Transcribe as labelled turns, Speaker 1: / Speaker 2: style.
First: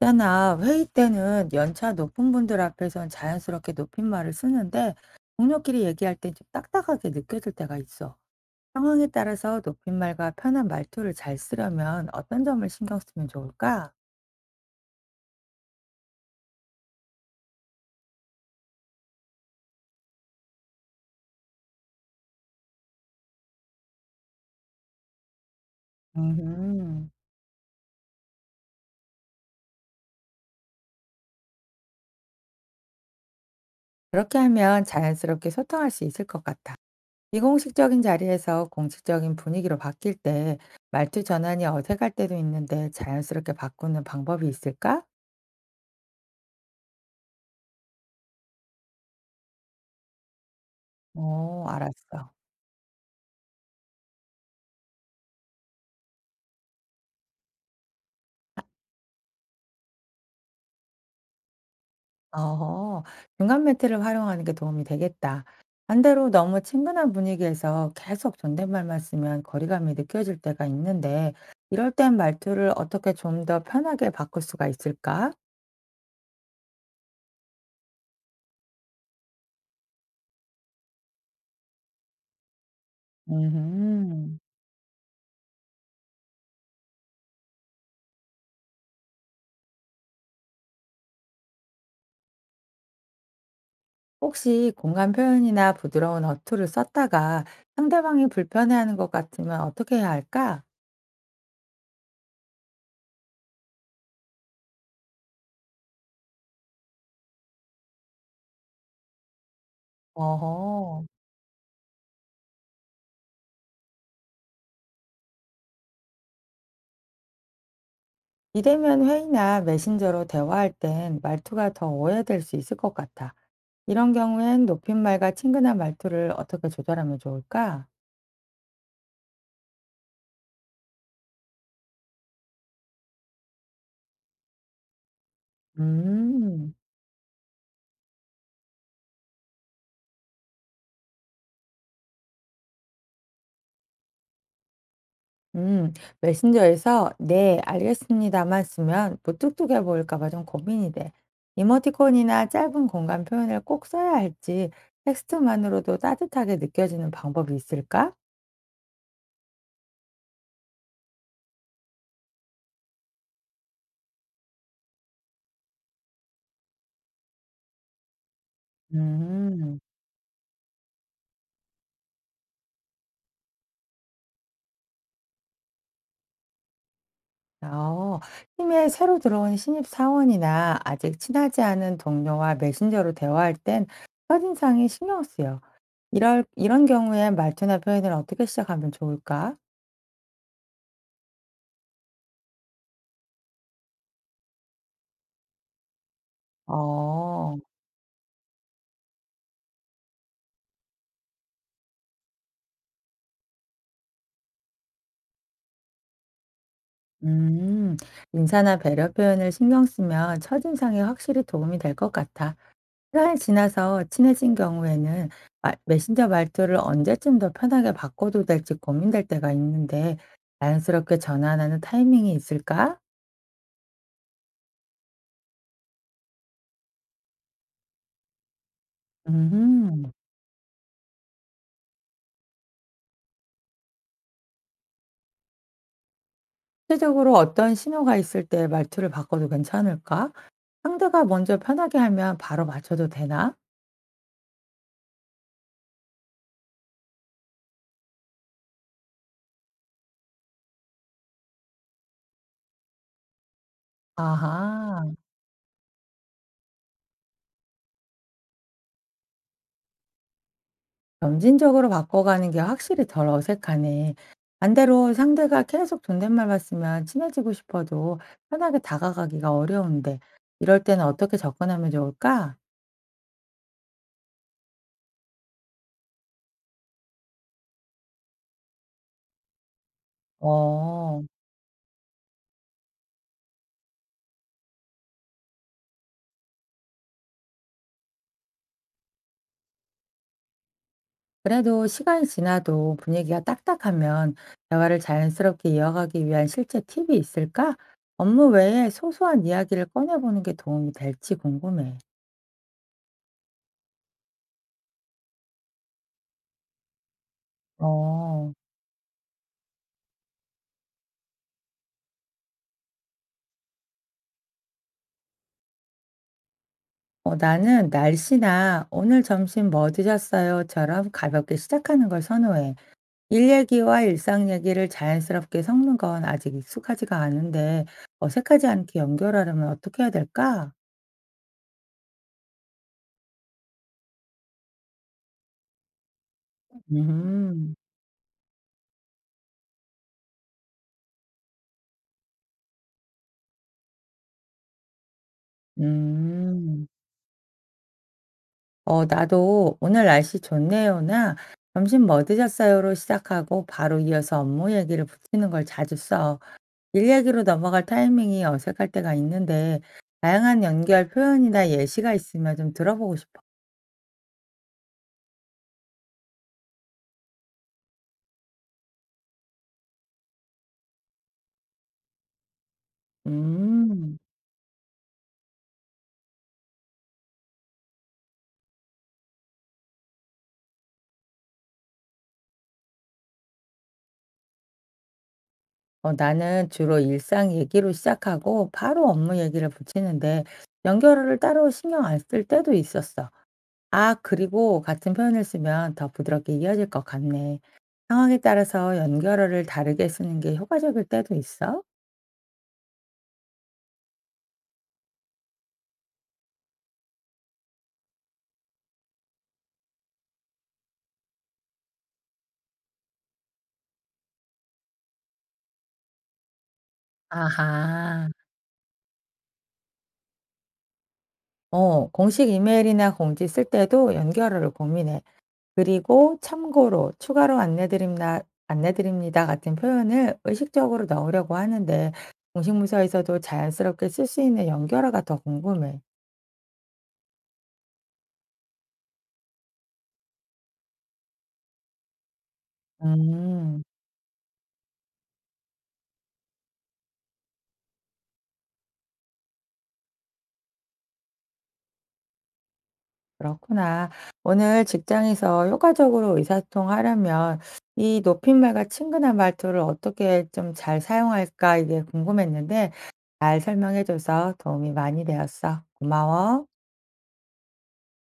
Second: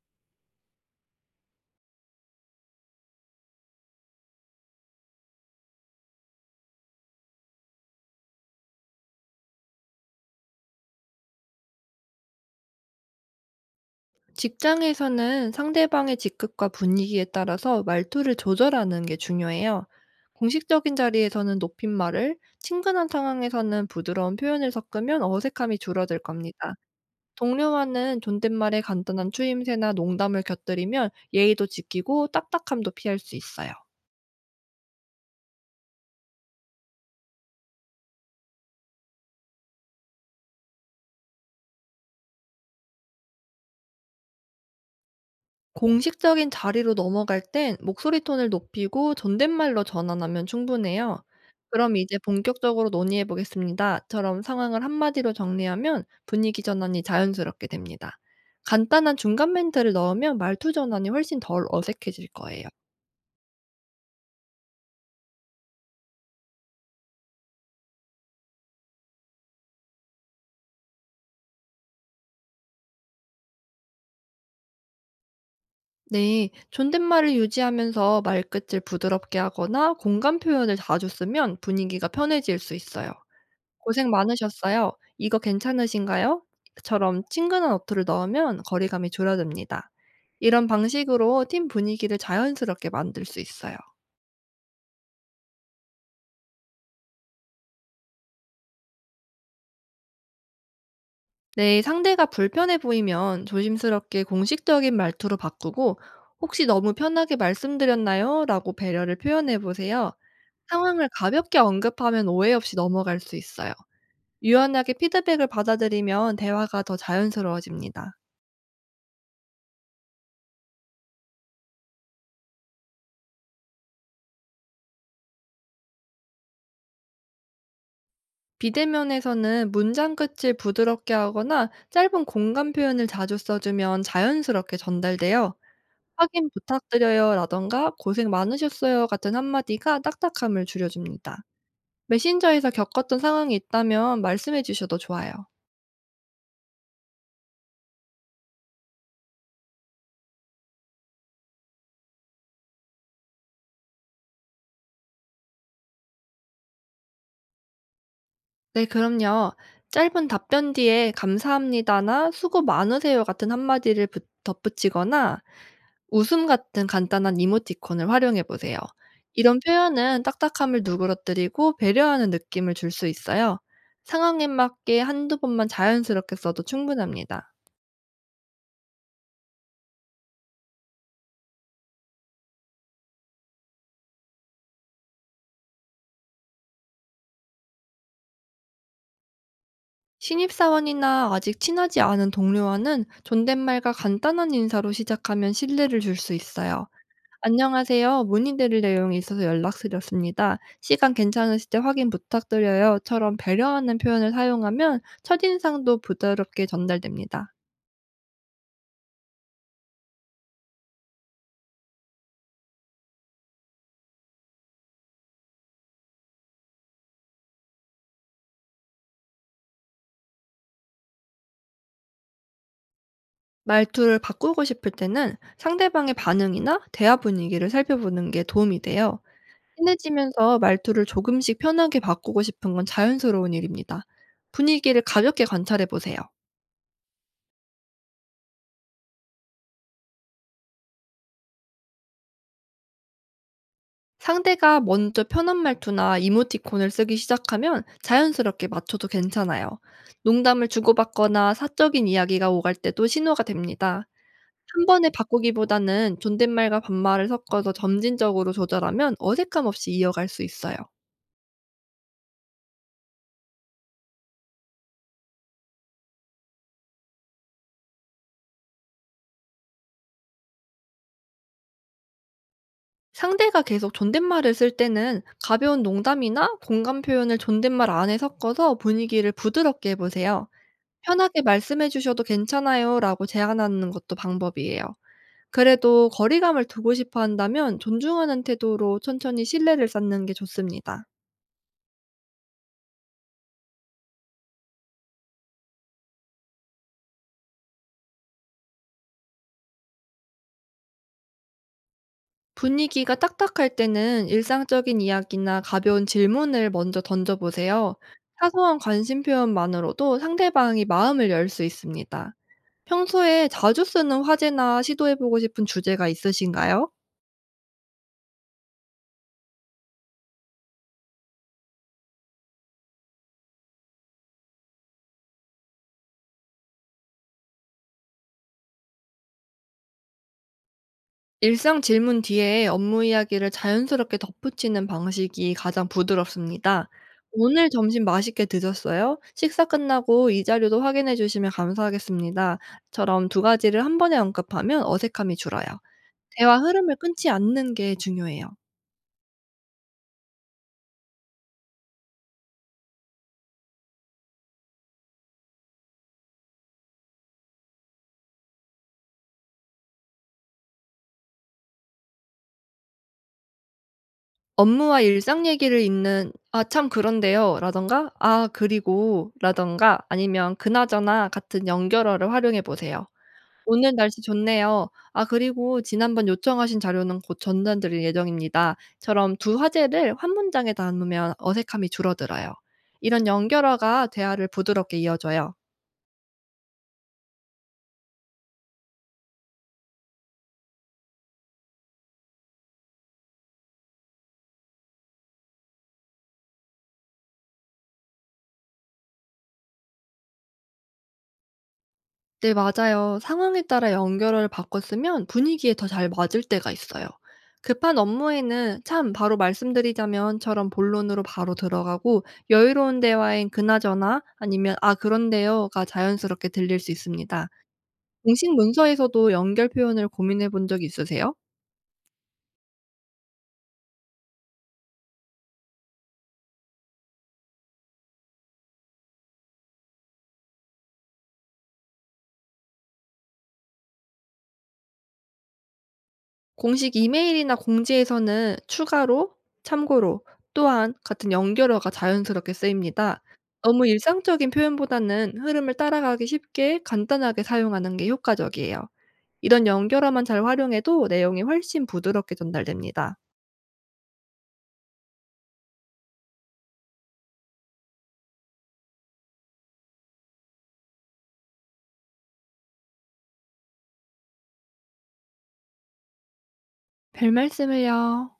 Speaker 1: 있잖아, 회의 때는 연차 높은 분들 앞에선 자연스럽게 높임말을 쓰는데, 동료끼리 얘기할 땐 좀 딱딱하게 느껴질 때가 있어. 상황에 따라서 높임말과 편한 말투를 잘 쓰려면 어떤 점을 신경 쓰면 좋을까?
Speaker 2: 직장에서는 상대방의 직급과 분위기에 따라서 말투를 조절하는 게 중요해요. 공식적인 자리에서는 높임말을, 친근한 상황에서는 부드러운 표현을 섞으면 어색함이 줄어들 겁니다.
Speaker 1: 음.
Speaker 2: 동료와는 존댓말에 간단한 추임새나 농담을 곁들이면 예의도 지키고 딱딱함도 피할 수 있어요.
Speaker 1: 그렇게 하면 자연스럽게 소통할 수 있을 것 같아. 비공식적인 자리에서 공식적인 분위기로 바뀔 때 말투 전환이 어색할 때도 있는데 자연스럽게 바꾸는 방법이 있을까?
Speaker 2: 공식적인 자리로 넘어갈 땐 목소리 톤을 높이고 존댓말로 전환하면 충분해요.
Speaker 1: 어,
Speaker 2: "그럼 이제
Speaker 1: 알았어.
Speaker 2: 본격적으로 논의해 보겠습니다."처럼 상황을 한마디로 정리하면 분위기 전환이 자연스럽게 됩니다. 간단한 중간 멘트를 넣으면 말투 전환이 훨씬 덜 어색해질 거예요.
Speaker 1: 어허. 중간 매트를 활용하는 게 도움이 되겠다. 반대로 너무 친근한 분위기에서 계속 존댓말만 쓰면 거리감이 느껴질 때가 있는데, 이럴 땐 말투를 어떻게 좀 더 편하게 바꿀 수가 있을까?
Speaker 2: 네. 존댓말을 유지하면서 말끝을 부드럽게 하거나 공감 표현을 자주 쓰면 분위기가 편해질 수 있어요. "고생
Speaker 1: 음.
Speaker 2: 많으셨어요. 이거 괜찮으신가요? 처럼 친근한 어투를 넣으면 거리감이 줄어듭니다. 이런 방식으로 팀 분위기를 자연스럽게 만들 수 있어요.
Speaker 1: 혹시 공간 표현이나 부드러운 어투를 썼다가 상대방이 불편해하는 것 같으면 어떻게 해야 할까?
Speaker 2: 네, 상대가 불편해 보이면 조심스럽게 공식적인 말투로 바꾸고 "혹시 너무 편하게 말씀드렸나요?" 라고 배려를 표현해 보세요.
Speaker 1: 어허.
Speaker 2: 상황을 가볍게 언급하면 오해 없이 넘어갈 수 있어요. 유연하게 피드백을 받아들이면 대화가 더 자연스러워집니다.
Speaker 1: 비대면 회의나 메신저로 대화할 땐 말투가 더 오해될 수 있을 것 같아. 이런 경우엔 높임말과 친근한 말투를 어떻게 조절하면 좋을까?
Speaker 2: 비대면에서는 문장 끝을 부드럽게 하거나 짧은 공간 표현을 자주 써주면 자연스럽게 전달돼요. 확인
Speaker 1: 음.
Speaker 2: 부탁드려요라던가 고생 많으셨어요 같은 한마디가 딱딱함을 줄여줍니다. 메신저에서 겪었던 상황이 있다면 말씀해 주셔도 좋아요.
Speaker 1: 음. 메신저에서 네, 알겠습니다만 쓰면 무뚝뚝해 보일까 봐 좀 고민이 돼. 이모티콘이나 짧은 공간 표현을 꼭 써야 할지 텍스트만으로도 따뜻하게 느껴지는 방법이 있을까?
Speaker 2: 네, 그럼요. 짧은 답변 뒤에 감사합니다나 수고 많으세요 같은 한마디를 덧붙이거나 웃음 같은 간단한 이모티콘을 활용해 보세요. 이런
Speaker 1: 음.
Speaker 2: 표현은 딱딱함을 누그러뜨리고 배려하는 느낌을 줄 수 있어요. 상황에 맞게 한두 번만 자연스럽게 써도 충분합니다.
Speaker 1: 어, 팀에 새로 들어온 신입 사원이나 아직 친하지 않은 동료와 메신저로 대화할 땐 첫인상이 신경 쓰여. 이럴 이런 경우에 말투나 표현을 어떻게 시작하면 좋을까?
Speaker 2: 신입사원이나 아직 친하지 않은 동료와는 존댓말과 간단한 인사로 시작하면 신뢰를 줄 수 있어요.
Speaker 1: 어.
Speaker 2: "안녕하세요. 문의드릴 내용이 있어서 연락드렸습니다. 시간 괜찮으실 때 확인 부탁드려요."처럼 배려하는 표현을 사용하면 첫인상도 부드럽게 전달됩니다.
Speaker 1: 음. 인사나 배려 표현을 신경 쓰면 첫인상에 확실히 도움이 될 것 같아. 시간이 지나서 친해진 경우에는 메신저 말투를 언제쯤 더 편하게 바꿔도 될지 고민될 때가 있는데 자연스럽게 전환하는 타이밍이 있을까?
Speaker 2: 말투를 바꾸고 싶을 때는 상대방의 반응이나 대화 분위기를 살펴보는 게 도움이 돼요.
Speaker 1: 음.
Speaker 2: 친해지면서 말투를 조금씩 편하게 바꾸고 싶은 건 자연스러운 일입니다. 분위기를 가볍게 관찰해 보세요.
Speaker 1: 구체적으로 어떤 신호가 있을 때 말투를 바꿔도 괜찮을까? 상대가 먼저 편하게 하면 바로 맞춰도 되나?
Speaker 2: 상대가 먼저 편한 말투나 이모티콘을 쓰기 시작하면 자연스럽게 맞춰도 괜찮아요. 농담을 주고받거나 사적인 이야기가 오갈 때도 신호가 됩니다. 한
Speaker 1: 아하.
Speaker 2: 번에 바꾸기보다는 존댓말과 반말을 섞어서 점진적으로 조절하면 어색함 없이 이어갈 수 있어요.
Speaker 1: 점진적으로 바꿔가는 게 확실히 덜 어색하네. 반대로 상대가 계속 존댓말봤으면 친해지고 싶어도 편하게 다가가기가 어려운데, 이럴 때는 어떻게 접근하면 좋을까?
Speaker 2: 상대가 계속 존댓말을 쓸 때는 가벼운 농담이나 공감 표현을 존댓말 안에 섞어서 분위기를 부드럽게 해보세요.
Speaker 1: 어,
Speaker 2: 편하게 말씀해 주셔도 괜찮아요 라고 제안하는 것도 방법이에요. 그래도 거리감을 두고 싶어 한다면 존중하는 태도로 천천히 신뢰를 쌓는 게 좋습니다.
Speaker 1: 그래도 시간이 지나도 분위기가 딱딱하면 대화를 자연스럽게 이어가기 위한 실제 팁이 있을까? 업무 외에 소소한 이야기를 꺼내보는 게 도움이 될지 궁금해.
Speaker 2: 분위기가 딱딱할 때는 일상적인 이야기나 가벼운 질문을 먼저 던져보세요.
Speaker 1: 어.
Speaker 2: 사소한 관심 표현만으로도 상대방이 마음을 열 수 있습니다. 평소에 자주 쓰는 화제나 시도해보고 싶은 주제가 있으신가요?
Speaker 1: 어, 나는 날씨나 오늘 점심 뭐 드셨어요?처럼 가볍게 시작하는 걸 선호해. 일 얘기와 일상 얘기를 자연스럽게 섞는 건 아직 익숙하지가 않은데 어색하지 않게 연결하려면 어떻게 해야 될까?
Speaker 2: 일상 질문 뒤에 업무 이야기를 자연스럽게 덧붙이는 방식이 가장 부드럽습니다. "오늘
Speaker 1: 음.
Speaker 2: 점심 맛있게 드셨어요? 식사 끝나고 이 자료도 확인해 주시면 감사하겠습니다." 처럼 두 가지를 한 번에 언급하면 어색함이 줄어요. 대화
Speaker 1: 음.
Speaker 2: 흐름을 끊지 않는 게 중요해요.
Speaker 1: 어, 나도 오늘 날씨 좋네요나 점심 뭐 드셨어요?로 시작하고 바로 이어서 업무 얘기를 붙이는 걸 자주 써. 일 얘기로 넘어갈 타이밍이 어색할 때가 있는데 다양한 연결 표현이나 예시가 있으면 좀 들어보고 싶어.
Speaker 2: 업무와 일상 얘기를 잇는 "아 참 그런데요." 라던가 "아 그리고" 라던가 아니면 "그나저나" 같은 연결어를 활용해 보세요. 오늘
Speaker 1: 음.
Speaker 2: 날씨 좋네요. 아 그리고 "지난번 요청하신 자료는 곧 전달드릴 예정입니다."처럼 두 화제를 한 문장에 담으면 어색함이 줄어들어요. 이런 연결어가 대화를 부드럽게 이어줘요.
Speaker 1: 어, 나는 주로 일상 얘기로 시작하고 바로 업무 얘기를 붙이는데 연결을 따로 신경 안 쓸 때도 있었어. 아, 그리고 같은 표현을 쓰면 더 부드럽게 이어질 것 같네. 상황에 따라서 연결어를 다르게 쓰는 게 효과적일 때도 있어.
Speaker 2: 네 맞아요. 상황에 따라 연결어를 바꿔 쓰면 분위기에 더 잘 맞을 때가 있어요. 급한 업무에는 "참 바로 말씀드리자면."처럼 본론으로 바로 들어가고 여유로운 대화엔 그나저나 아니면 "아 그런데요."가 자연스럽게 들릴 수 있습니다.
Speaker 1: 아하.
Speaker 2: 공식 문서에서도 연결 표현을 고민해 본 적이 있으세요?
Speaker 1: 어, 공식 이메일이나 공지 쓸 때도 연결어를 고민해. 그리고 "참고로 추가로 안내드립다 안내드립니다." 같은 표현을 의식적으로 넣으려고 하는데 공식 문서에서도 자연스럽게 쓸 수 있는 연결어가 더 궁금해.
Speaker 2: 공식 이메일이나 공지에서는 "추가로", "참고로" 또한 같은 연결어가 자연스럽게 쓰입니다.
Speaker 1: 음.
Speaker 2: 너무 일상적인 표현보다는 흐름을 따라가기 쉽게 간단하게 사용하는 게 효과적이에요. 이런 연결어만 잘 활용해도 내용이 훨씬 부드럽게 전달됩니다.
Speaker 1: 그렇구나. 오늘 직장에서 효과적으로 의사소통하려면 이 높임말과 친근한 말투를 어떻게 좀 잘 사용할까 이게 궁금했는데 잘 설명해 줘서 도움이 많이 되었어. 고마워.
Speaker 2: 별말씀을요.